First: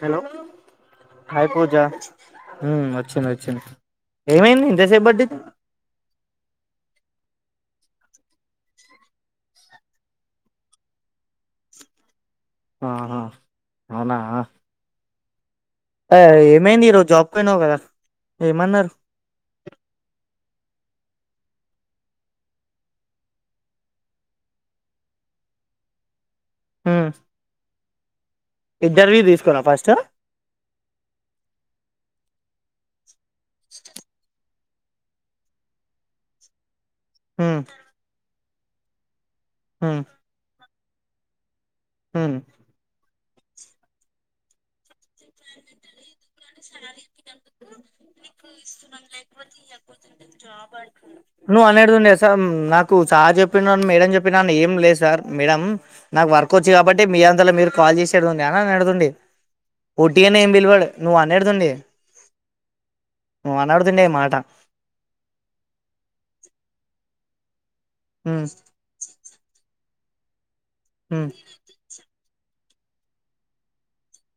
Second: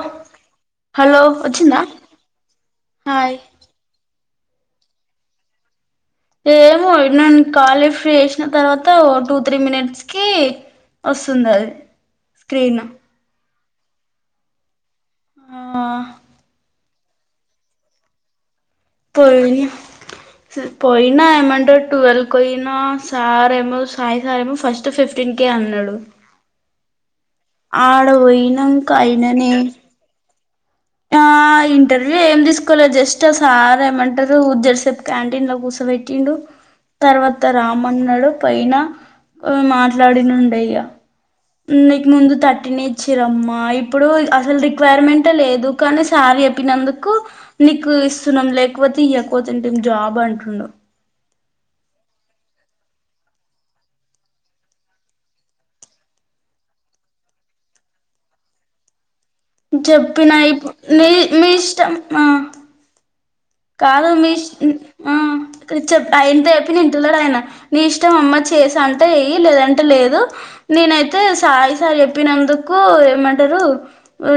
Hello hello hi వచ్చిందా పూజా వచ్చింది hi వచ్చింది ఏమైంది ఇంతసేపు బడ్డది ఏమో నన్నను కాల్ లిఫ్ట్ వేసిన తర్వాత ఓ టూ త్రీ మినిట్స్ కి ఒస్తుందది అవును అవునా ఆ ఆ ఏం అయింది ఈరోజు జాబ్ కి పోయినవ్ కదా ఏమన్నరు పో ని పోయినా ఏమంట్రేడ్ ట్వెల్వ్ పోయినా సార్ేమో సాయి సార్ ఏమో ఫస్ట్ ఫిఫ్టీన్ కే అండ్రెడ్ ఆ ఆడవయినం కైననే తీసుకురా ఫస్ట్ ఆ ఇంటర్వ్యూ ఏం తీసుకోలేదు జస్ట్ ఆ సార్ ఏమంటారు ఉద్ద సేపు క్యాంటీన్ లో కూసబెట్టిండు తర్వాత ఉమ్ రామన్నడు పైన ఉమ్ మాట్లాడినండేయ్యా నీకు ముందు ఉమ్ థర్టీన్ ఇచ్చిరమ్మా ఇప్పుడు అసలు రిక్వైర్మెంట్ లేదు కానీ సార్ చెప్పినందుకు నీకు ఇస్తున్నాం లేకపోతే ఇక తంటే జాబ్ అంటుండు నువ్ అన్నెడు దడి వస్త నాకు చహా చెప్పిన మేడం చెప్పినా ఏం లేదు సార్ మేడం నాకు వర్క్ వచ్చి కాబట్టి మీ అంతలా మీరు కాల్ చేసేడుడి అనా అడదండి చెప్పిన పోటీయనే ఏం ఇప్పు బిల్వాడు నీ నువ్వు మీ అనేడుతుండి ఇష్టం ఆ కాదు ఉమేష్ చె ఆయన తప్ప నింటన్నాడు ఆయన నీ ఇష్టం అమ్మ ఉమ్ చేసా అంటే ఏయి లేదంటే లేదు నేనైతే ఉమ్ సాయిసారి చెప్పినందుకు ఏమంటారు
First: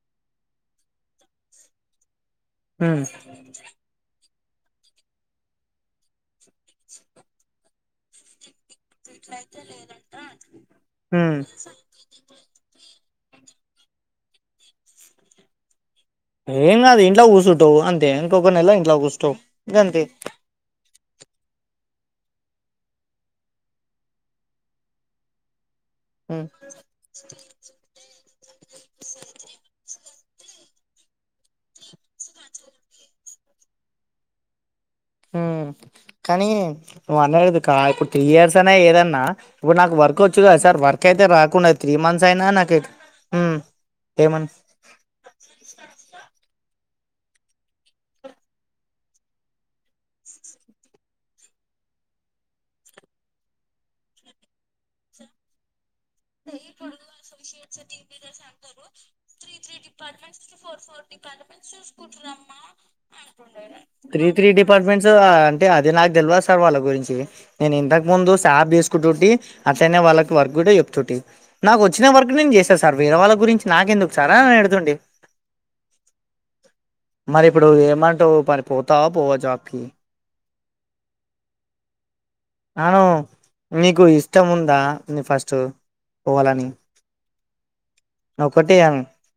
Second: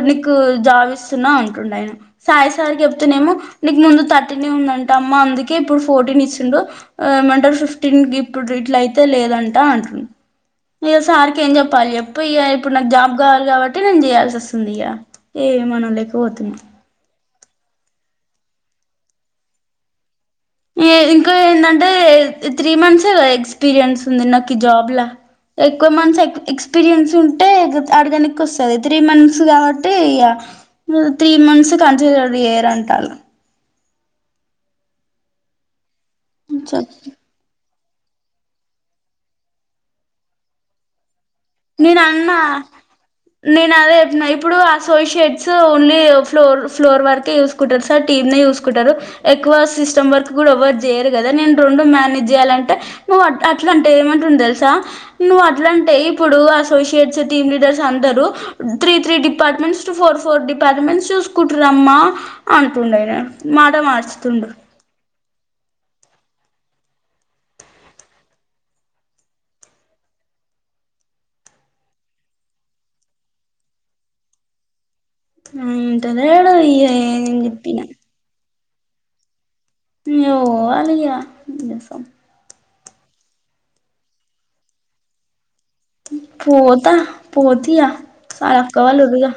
నీకు జావిస్తున్నా ఉంటుండ ఆయన సాయిసారి ఉమ్ చెప్తతున్నానేమో నీకు ముందు థర్టీనే ఉందంటే అమ్మ అందుకే ఇప్పుడు ఫోర్టీన్ ఇచ్చిండు ఏమంటారు ఫిఫ్టీన్ ఇప్పుడు ఇట్లాయి అయితే లేదంట అంటు ఇ ఉమ్ సార్కి ఏం చెప్పాలి ఎప్పు ఇప్పుడు నా జాబ్ కా కాబట్టి నేను చేయాల్సి వస్తుంది ఏ మనం లేక ఏం కాదు ఇంట్లో కూర్చుంటవు అంతే ఇంకొక నెల ఇంట్లో కూర్చావు ఇంక అంతే ఇంకా ఏంటంటే త్రీ మంత్స్ ఎక్స్పీరియన్స్ ఉంది నాకు జాబ్ ఎక్కువ మంత్స్ ఎక్ ఉమ్ ఎక్స్పీరియన్స్ ఉంటే అడగడానికి వస్తుంది త్రీ మంత్స్ కాబట్టి త్రీ మంత్స్ కంట ఏరు అంటాల హ కానీ మనదు ఇప్పుడు త్రీ ఇయర్స్ అనే ఏదన్నా ఇప్పుడు నాకు వర్క్ వచ్చు కదా సార్ వర్క్ అయితే కు నేను అన్నా మనసానా నాక నేను అదే చెప్పిన ఇప్పుడు అసోషియేట్స్ ఓన్లీ ఫ్లోర్ ఫ్లోర్ వరకే చూసుకుంటారు సార్ టీమ్ న చూసుకుంటారు ఎక్కువ సిస్టమ్ వర్క్ కూడావరు చేయరు కదా నేను ర మేనేజ్ చేయాలంటే నువ్ అట్లా అంటే ఏమంటుంది తెలుసా నువ్వు అట్లా అే ఇప్పుడు అసోసియేట్స్ టీమ్ లీడర్స్ అందరు three three departments four four departments చూసుకుంటురమ్మా అంటుండు ఆయన మాట త్రీ త్రీ మార్చుతుండు డిపార్ట్మెంట్స్ అంటే అదే నాకు తెలివా సార్ వాళ్ళ గురించి నేను ఇంతకు ముందు సాాప్ తీసుకుంటుటి అతనే వాళ్ళకి వర్క్ కూడా చె నాకు వచ్చిన వరకు నేను చేసాను సార్ వీర వాళ్ళ గురించి నాకెందుకు సారా నే ఎడుతుండడి ంటద ఏడుయ ఏ చెప్పిన పోతా పో అజాప్ ఓ అలాగసం అను మీీకు ఇష్టం ఉందా ఫస్ట్ పోవాలని పోోత ఆ పోతి ఆ సాలాక్కవాళ వవుగా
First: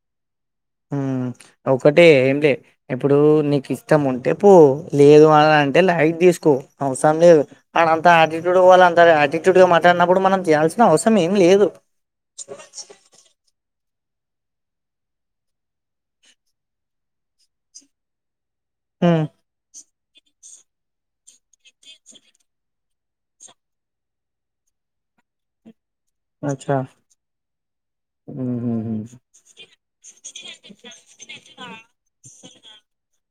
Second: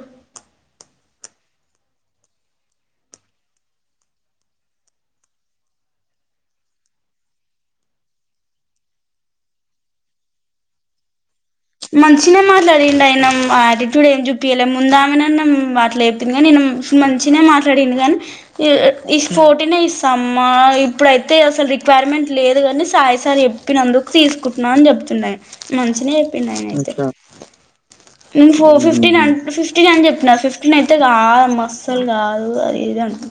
హ ఒకటే ఏంటి ఇప్పుడు నీకు ఇష్టం ఉంటే పో లేదు అని అంటే లైట్ తీసుకు అవసరం లేదు అ అంత ఆటిట్యూడ్ వాళ్ళ అంత ఆటిట్యూడ్ గా మాట్లాడినప్పుడు మనం చేయాల్సిన అవసరం లేదు మనుషిన మారిలా అడిండయిన ఆ ఇప్పుడు ఏం చూప్పించలే ముందా ఆమె మాట్లా చెపోింది కానీ నేను మంచిినే మాట్లాడిను గాని ఈ ఈ హ్మ్ స్పోోటీని సమ్మా ఇప్పుడైతే అసలు రిక్వైర్మెంట్ లేదు కాని సాయిసార్ చెప్పినందుకు తీసుకుంటున్నా అని చెప్తాను తుయి మంచిిన చెయిప్పిండయన అచ్చా అయితే నేను ఫో హుహుహు. ఫిఫ్టీన్ అన్ ఫిఫ్టీన్ అని చెప్పిన ఫిఫ్టీన్ అయితే కా మ్ అస్సలు కాదు అది ఇది అను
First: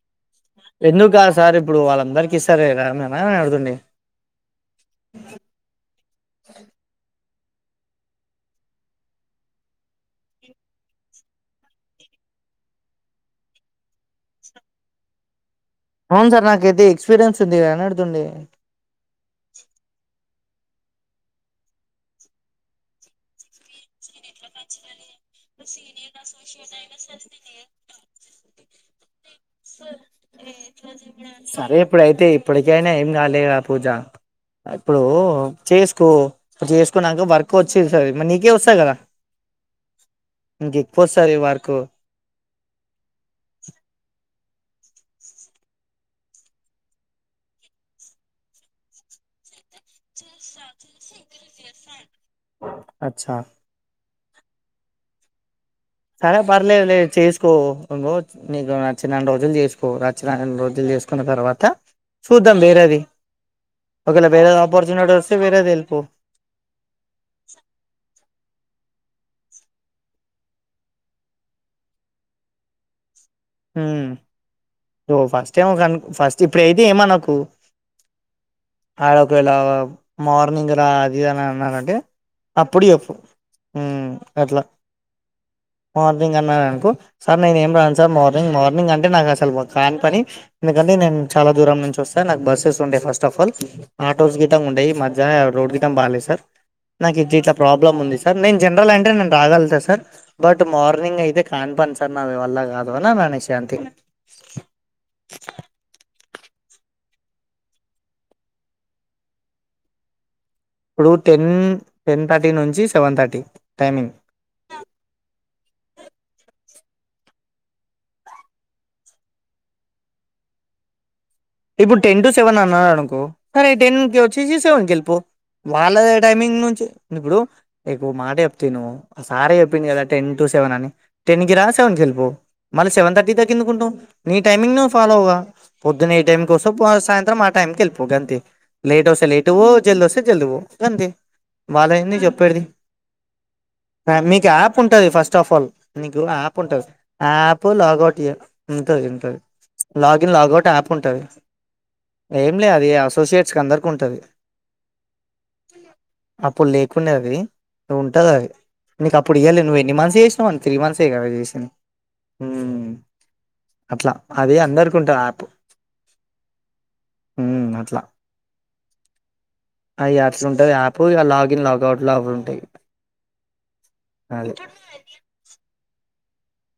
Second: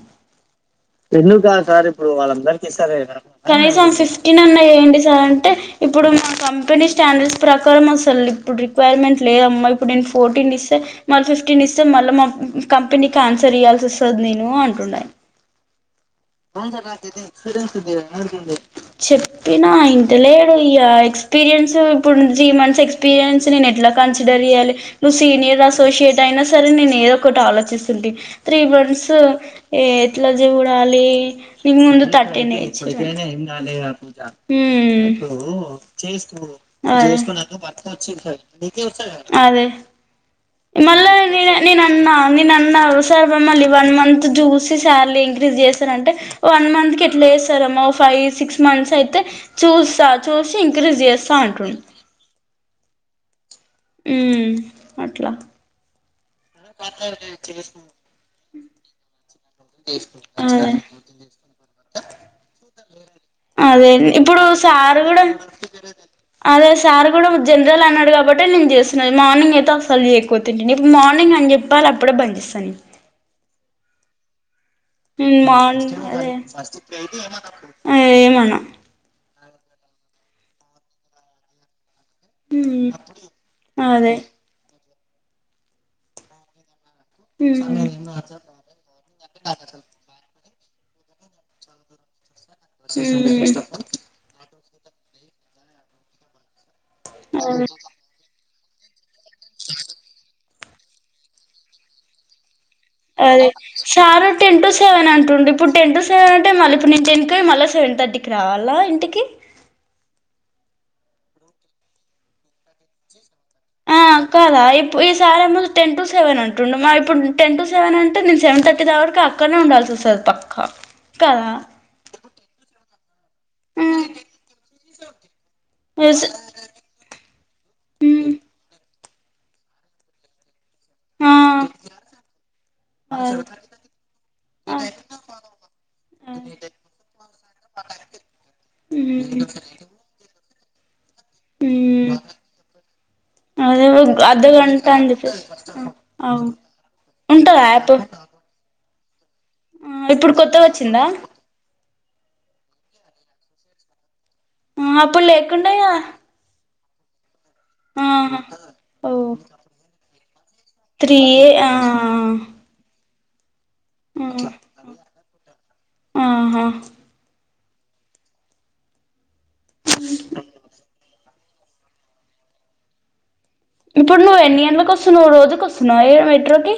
ఎందు కాదు సార్ ఇప్పుడు వాళ్ళందరికి ఇస్తా లేరా కనీసం ఫిఫ్టీన్ ఉన్నా ఏంటి సార్ అంటే ఇప్పుడు మా కంపెనీ స్టాండర్స్ ప్రకారం అసలు ఇప్పుడు రిక్వైర్మెంట్ లేదమ్మా ఇప్పుడు నేను ఫోర్టీన్ ఇస్తే మళ్ళీ ఫిఫ్టీన్ ఇస్తే మళ్ళీ మా కంపెనీకి ఆన్సర్ ఇయ్యాల్సి వస్తది నేను అంటుడు ఆయిన అవును సార్ నాకైతే ఎక్స్పీరియన్స్ ఉంది అని అడుతుండే చెప్పినా ఇంటలే ఈగా ఎక్స్పీరియన్స్ ఇప్పుడు త్రీ మంత్స్ ఎక్స్పీరియన్స్ నేన్ ఎట్లా కాన్స్ డర్య్యాలి నువ్వు సీనియర్ అసోసియేట్ అయినా సరే నేను ఏదో ఒకటి ఆలోచిస్తుే త్రీ బంస్ ఏ ఎట్ల జూడాలి నీ సరే ముందు ఇప్పుడైతే తట్టేనే ఇప్పటికైనా ఏం కాలేదా పూజ ఇప్పుడు అ ఓ చేసుకో అదే చేసుకున్నాక వర్క్ చేసుకున్నక పక్క వచ్చేది సార్ వచ్చి మరి వస్తాయి నీకే కదా వస్తాది కద అదే నీకు ఎక్కువ మళ్ళ వస్తది నినే వర్క్ నేన్ అన్నా నిన్ అన్న సర్బమ్మళ వన్ మంత్ జూ సి సాలరీ ఇం క్రిస్ చేస్తారంటే ఓ వన్ మంత్ కి ఎట్లా ఎస్తారమ్మా ఫైవ్ సిక్స్ మంత్స్ అయితే చూస్తా చూ ఓ సి ఇన్క్రీస్ జేస్తా అంటు అచ్చా ఉహ్మ్ అట్లా సరే పర్లేదు లే చేసుకో నీకు నచ్చి నన్ని రోజు జులు చేసుకో నచ్చినన్నీ అదే రోజులు చేసుకున్న తర్వాత చూద్దాం వేరేది అదే ఒకవేళ ఇప్పుడు వేరేది సారు ఆపర్చునిటీ కూడా వస్తే వేరేది వెళ్ళిపో అదే సార్ కూడా జనరల్ అన్నాడు కాబట్టే నేను చేస్ తున్న మార్నింగ్ అయితే అసలు చేయకపోతుంటినీ మార్నింగ్ అని చెప్పాలి అప్పుడే బంజేస్తా నేను మ్ ఓ నేను ఫస్ట్ ట ఏమ కన్ మార్నింగ్ ఫస్ట్ ఇప్పుడ అయితే ఏమనకు అదే ఏమనా ఆడ ఒకవేళ మార్నింగ్ రా అది అని అన్నాారంటే అప్పుడు ఉమ్ చెప్పు మ్ అదే అట్లా మార్నింగ్ అన్నారు అనుకో సార్ నేను ఉమ్ ఏం రాను సార్ మార్ని ంగ్ మార్నింగ్ అంటే నాకు అసలు కాన్ పని ఎందుకంటే నేను చాలా దూరం నుంచి వస్తా స నాకు బస్సెస్ ఉండేయి first of all um autos గిట ఉండేయి మధ్య రోడ్ గిట బాలేదు సార్ నాకు ఇటిట్లా ప్రాబ్లమ్ ఉంది సార్ నేను జనరల్ అంటే నేను రాగలిగుతా సార్ బట్ మార్నింగ్ అయితే కానిపని సార్ నా వల్ళ కాదు అని అని అదే అనేసి అంతే శారు టెన్ టు సెవెన్ అంటుండు ఇప్పుడు టెన్ టు సెవెన్ అం టే మళ్ళీ ఇప్పుడు నేను టెనుకు పోయి మళ్ళా సెవెన్ తట్టికి రావాలా ఇంటికి ఇప్పుడు టెన్ టెన్ థర్టీ నుంచి సెవెన్ థర్టీ టైమింగ్ కదా ఇ ఈ సార్ ఎమో టెన్ టు సెవెన్ అంటు టుండు మరి ఇప్పుడు టెన్ టు సెవెన్ అంటే నేను సెవెన్ థర్టీ త వరకు అక్కనే ఉండాల్సి వస్తది పక్క ఇప్పుడు టెన్ టు సెవెన్ అన్నాడు అనుకో సరే టెన్ మ్మ్ కి వచ్చేసి సెవెన్ కెల్లిపో వాళ్ళదే ఎస్ టైమింగ్ నుంచు ఇప్పుడు ఇప్పు ఒక మ్మ్ మాట చెప్త విను సారే చెప్పిండు కదా టెన్ టు సెవెన్ అని ఆ టెన్ కి రా సెవెన్కిె ఎల్లిపో మళ్ళీ సెవెన్ ఆ థర్టీ దాకా ఎందుకు ఉంటావ్ నీ టైమింగ్ నువ్ ఫాలోగా పొద్దున్న ఎ టైం కోస పు సాయంత్రం ఆ టైం కి వెళ్పో గాంతే లేట్ వస్తే మ్మ్ లేట్ పో జల్ది వస్తే జల్ది పో గంతే వాళ్లేంది మ్మ్ చెప్పేడ్ది అదే మీకు యాప్ అర్ధగంట ఉంటది అని ఫస్ట్ చెప్పేసి ఆఫ్ ఆల్ మీకు అవు యాప్ ఉంటది ఉంటదా ఆయాప్ యాప్ లాగౌట్ ఎ ఉంటది ఉంటది లాగిన్ ఇప్పుడు కొత్తగా లాగౌట్ యాప్ వచ్చిందా ఉంటది ఏం లే అది అసోసియట్స్ కి అందరికి ఉంటది ఆ అప్పుడు లేకుండేగా కుండె ఆది ఉంటాది అది ఓ నీకు అప్పుడు ఇయ్యలే నువ్వు ఎన్ని మంత్స్ చెస్ నావని త్రీ మంథ్సె కద చేసింది అట్లా అది అందరికి ఉంటాది యాప్ ఆహా మ్ అట్లా అయి అయ్లుంటది యాప్ ఇగ లాగ్ ఇన్ల అకౌంట్ లా అవి ఉంటాయి ఇప్పుడు నువ్వు అది ఎన్ని గంటలకి వస్తున్నావు ఇ రోజు మెట్రోకి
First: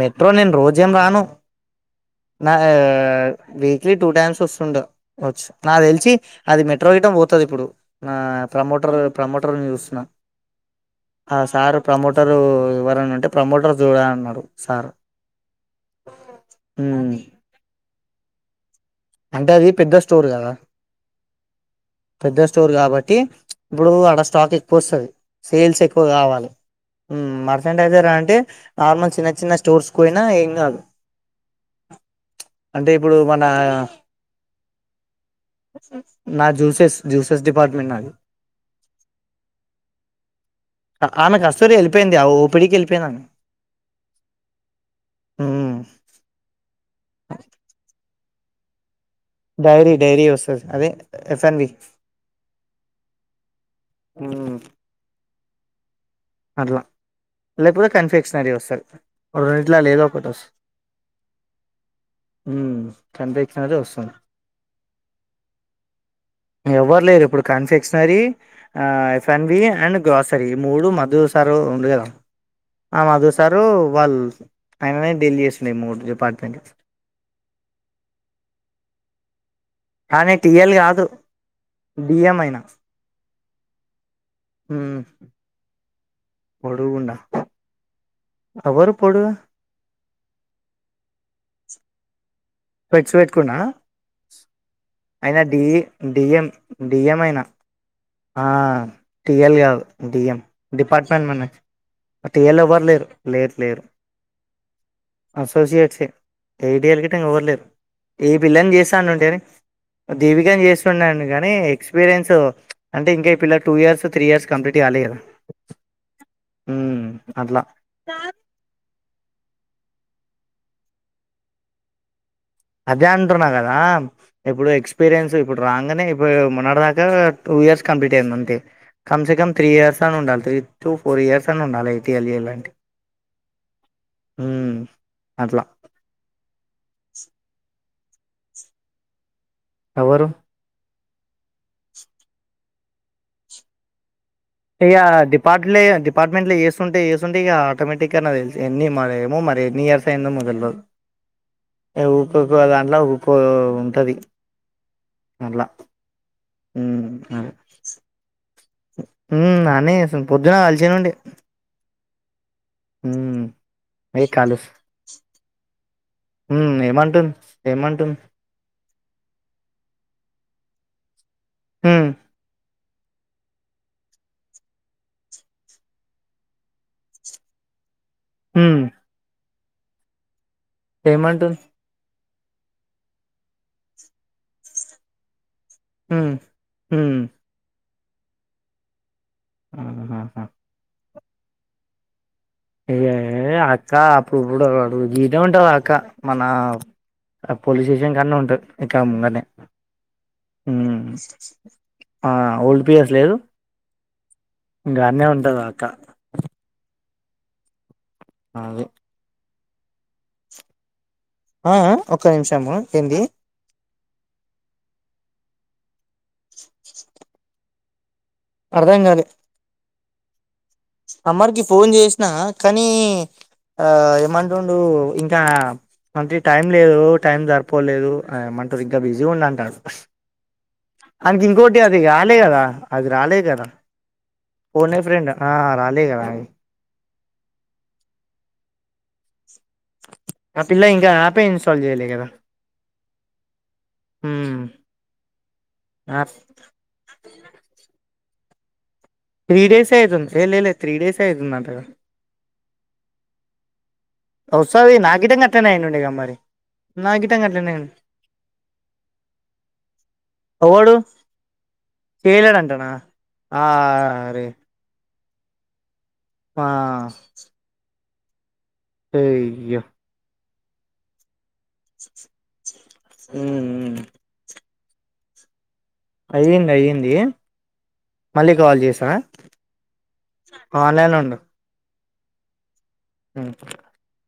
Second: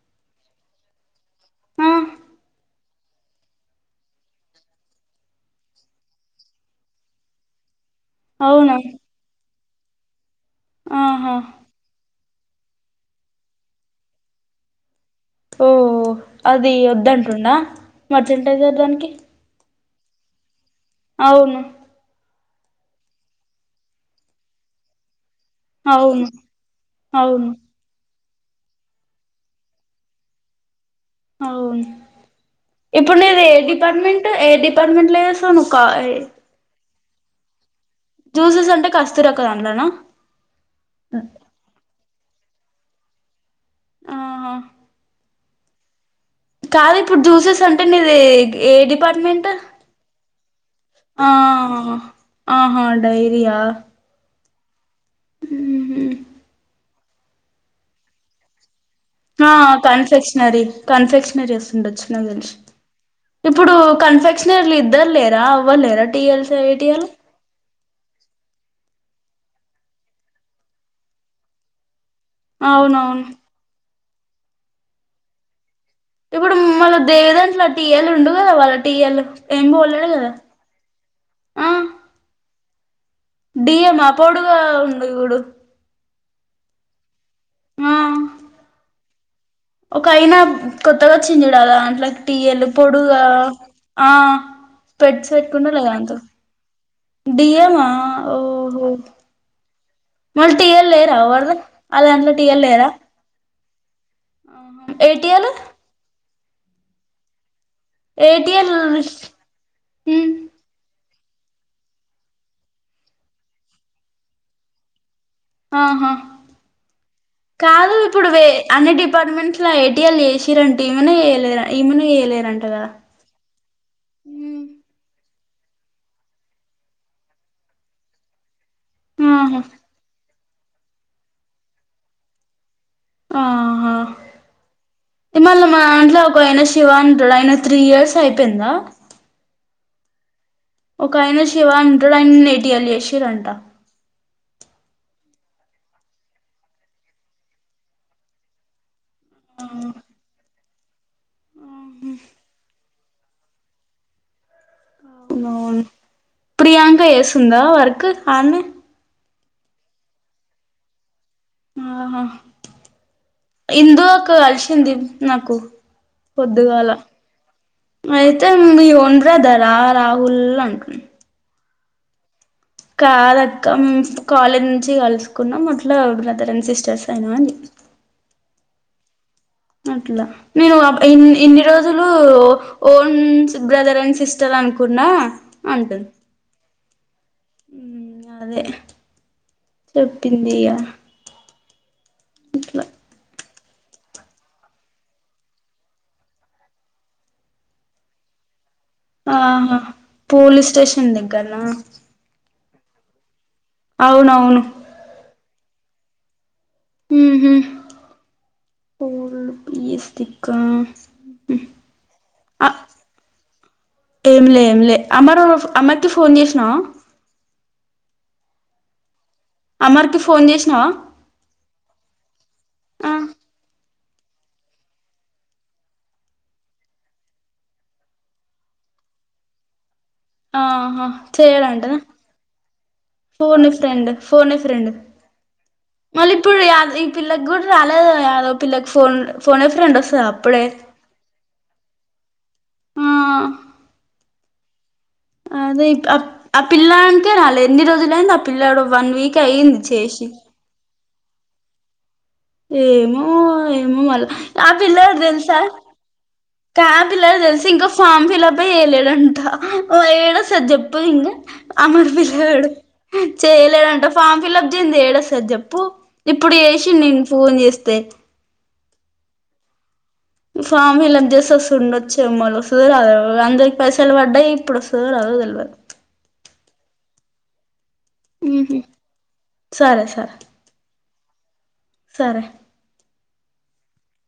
మెట్రోలో నేను రోజేం రాను ఆ వీక్లీ టూ టైమ్స్ వస్తుంటది కావచ్చు నాకు తెలిసి అది మెట్రో రిటర్న్ పోతది ఇప్పుడు ఆ అవునా ప్రమోటర్ ప్రమోటర్ చేస్తున్నా ఆహా సార్ ప్రమోట రు ఎవరనుంటే ప్రమోటర్ చూడు అన్నాడు సార్ ఓఓ అది ఉమ్ వద్దంటుండా మర్చంటైజర్ దానికి అంటే అది పెద్ద స్టోర్ కదా అవునా పెద్ద స్టోర్ కాబట్టి ఇప్పుడు ఆడ స్టాక్ ఎక్కువ వస్తది సేల్స్ ఎక్కువ అవును కావాలి అవును మర్సెంటైజర్ అంటే నార్మల్ చిన్న చిన్న స్టోర్స్ పోయినా ఏం కాదు అవునా అంటే ఇప్పుడు మన నీది ఏ డిపార్ట్మెంట్ ఏర డిపార్ట్మెంట్ లో చేస్తావు నువ్వు సెల్స్ జూసెస్ డిపార్ట్మెంటు నాది జ్యూసెస్ అంటే కస్తూరక్క దాంట్లోనా ఆమె అసలకే వెళ్ళిపోయింది ఆ ఊపు పెళ్ళికి ఎల్లిపోయినా ఆహా మ్మ్ కాదు ఇప్పుడు జ్యూసెస్ అంటే నిది ఏ డిపార్ట్ డైరీ డైరీ వస్తది అదే ఆ ఎఫ్ఎన్వి ఆహా డైరియా మ్మ్ హ్హ్ అట్లా లేకాపోతే కన్ఫిక్షనరీ వస్తది ఆ రెండిట్లలో ఏదో ఒకటి వస్తది కన్ఫెక్షనరీ కన్ఫెక్షనరీ వస్తుండొచ్చు నాకు తెలిసి మ్మ్ ఇప్పుడు కన్ఫక్షనరీ వస్తది కన్ఫెక్షనర్లు ఇద్దరు లేరా ఎవ్వరు లేరా టీఎల్స్ ఎవ్వరు ఏటీఎల్ లేరు ఇప్పుడు కన్ఫిక్షనరీ ఆ ఫన్వి అండ్ గ్రాసరీ మూడు మధు సారు ఉంది కదా ఆ అవునవును మధు సారు వాళ్లు ఆయననే డీల్ చేస్ ఇప్పుడు మళ్ళ దేవి దాంట్లో టీయేలు ఉండు కదా వాళ్ళ టీయేలు ఏం పోలేదు కదా కానీ టిఎల్ కాదు ఆ డిఎం అయినా డియే మాకు కూడా ఉంది చూడు పోడుగున్నా ఆ ఎవరు పొడుగా ఒక ఆయన కొత్తగా వచ్చిండు చూడు అట్ల ఈ ఎరుపోడు గా ఆ స్పెట్స్ అయన డిఈ పెట్టుకుంటలేదా దాంతో డిఎం డిఎం అయనా డిఎమా ఆ ఓహో టిఎల్ కాదు డిఎం మళ్ళీ టీఎల్ లేరా డిపార్ట్మెంట్ ఎవరిది మనది వాళ్ళ టిఎల్ ఎవ్వరు లేరు లేరు లేరు ఏ టిఎ లు ఏ ఐటిఎల్ గట్ల ఇగ ఎవరులేరు ఈ ఏటిఎల్ పిల్లని చేస్తా అని వుంటే దీవికను చేస్తు ఉన్నాను కానీ ఎక్స్పీరియన్స్ ప్చ్ అంటే ఇంకా ఈ పిల్ల two years three years complete కాలే కదా ఆహా ఉమ్, అట్లా కాదు ఇప్పుడు అన్ని డిపార్ట్మెంట్లు ఇట్లా ఏఐటీఎల్ చేసిరంటే ఈమనే చేయలేదు ఈమనే చేయలేదు అదే అంటున్నా కదా ఇప్పుడు ఎక్స్పీరియన్స్ ఇప్పుడు రాగానే ఇప్పుడు మొన్నాటి దాకా టూ ఇయర్స్ కంప్లీట్ అయింది అంతే కనీసం ఆహా త్రీ ఇయర్స్ అని ఉండాలి త్రీ టు ఫోర్ ఇయర్స్ అని ఉండాలి ఎఐటీఎల్ చేయాలంటే ఆహా ఉమ్, ఇవాళ అట్లా మన దాంట్లో ఒక అయన శివా అని ఉంటడు త్రీ ఇయర్స్ అయిపోయిందా ఎవరు ఒకయన శివ అని ఉంటడు ఆయన నిన్న ఏఐటిఎల్ చేసిరంట ఇగా డిపార్ట్ డిపార్ట్మెంట్ లో చేస్తుంటే చేస్తుంటే ఇగ ఆటోమేటిక్ గా నాకు తెలిసి ఎన్ని మా మర నయర్సై ముదల్వ ఊపికు ఎలా ఉంటది అట్లా అవునవును ప్రియాంక వేసుందా వర్కు కాన్న నాన్నసలు పొద్దున కలిచనుండి ఆహా ఇందుక ఏ కాలు కలిషంది నాకు మ్మ్ పొద్దుగాల ఏమంటుంది ఏమంటుంది అయితే మీ ఉండ్రదారా రాహల్ అం హ కాదక్క మేమూ కాలేజ్ నుంచి కలుసుకున్నాం అట్లా బ్రదర్ అండ్ సిస్టర్స్ అయినాం అండి హ అట్లా నేను ఇ ఏమంటుంది ఇన్ని రోజులు ఓన్ బ్రదర్ అండ్ సిస్టర్ అనుకున్నా అంటుంది హ హ అదే ఆహాహా చెప్పింది్య ఏ అక్క అప్పుడు ఇప్పుడు గీడ ఉంటంది అక్క మన పోలీస్ స్టేషన్ కన్నా ఉంటది ఎక్క ముంటనేే ఆహా పోలీస్ స్టేషన్ దగ్గరనా ఓల్డ్ పిఎస్ లేదు అవునవును ఇంకాన్న ఉంటుంది అక్క అదే పోల్ పస్కా ఆ ఒక్క నిమిషము ఏంటి ఏంలే ఏంలే అమ్మర్ అమ్మర్కి ఫోన్ చేసినావు అర్థం కాదు అమర్కి ఫోన్ చేసి అమ్మర్కి ఫోన్ చేసినా కానీ ఆ ఆ ఏమంటుండు ఇంకా అంటే టైం లేదు టైం జరిపోలేదు అంటారు ఇంకా బిజీ ఉండంటాడు ఆహా చేయడంంటనే కదా అది రాలే కదా పూర్ని ఫ్రెండ్ ఫోన్ ఫోన్ఫరడి ఏ ఫ్రెండ్ ఆ రాలే కదా మళ అది ఇప్పుడు పిల్లకి కూడా రాలేదు అదో పిల్లకి ఫోన్ ఫోన ఫెండస్తా ఆ అప్పుడే పిల్ల ఇంకా యాపే ఇన్స్టాల్ ఆ హ అదే ఆ పిల్నుకాల ఎన్ని రోజులుయింద ఆ పిల త్రీ డేస్ అఐతుంది లే లే లే త్రీ డేస్ అఐతుందంటగా ఏమో ఏమో మళా ఆ వస్తది నా పిల్లలు గిటంగా తెలుసా అట్లనే అయ్యిండుండేగా మరి క్యాబ్ నా పిల్ల గిటంగా తెలిసి అట్లనే ఇంకా అయ్యిండు ఫామ్ ఫిల్ప్ అయలేడంటఓ ఏడు సార్ ఎవడు చెప్ప ఇంకా అమ్మడి పిల్లవాడు చేయలేడంటనా ఆ చేయలేడుంట ఫామ్ అరే ఫిల్ప్ చేంది తేడ సార్ చెప్పు ఇప్పుడు ఆ చేసి నేను ఫోన్ చేస్తే సేయా ఫామి హలప్ చేసి వస్తుండొచ్చేమ్మలు వస్తుందిద ఉమ్, అందరికి ఉమ్. పైసలు పడ్డాయి ఇప్పుడు వ సరు అవు తెల్వ అయ్యింది అయ్యింది మళ్ళీ కాల్ చేసావా సరే సరే ఆన్లైన్ ఉండు సరే ఉ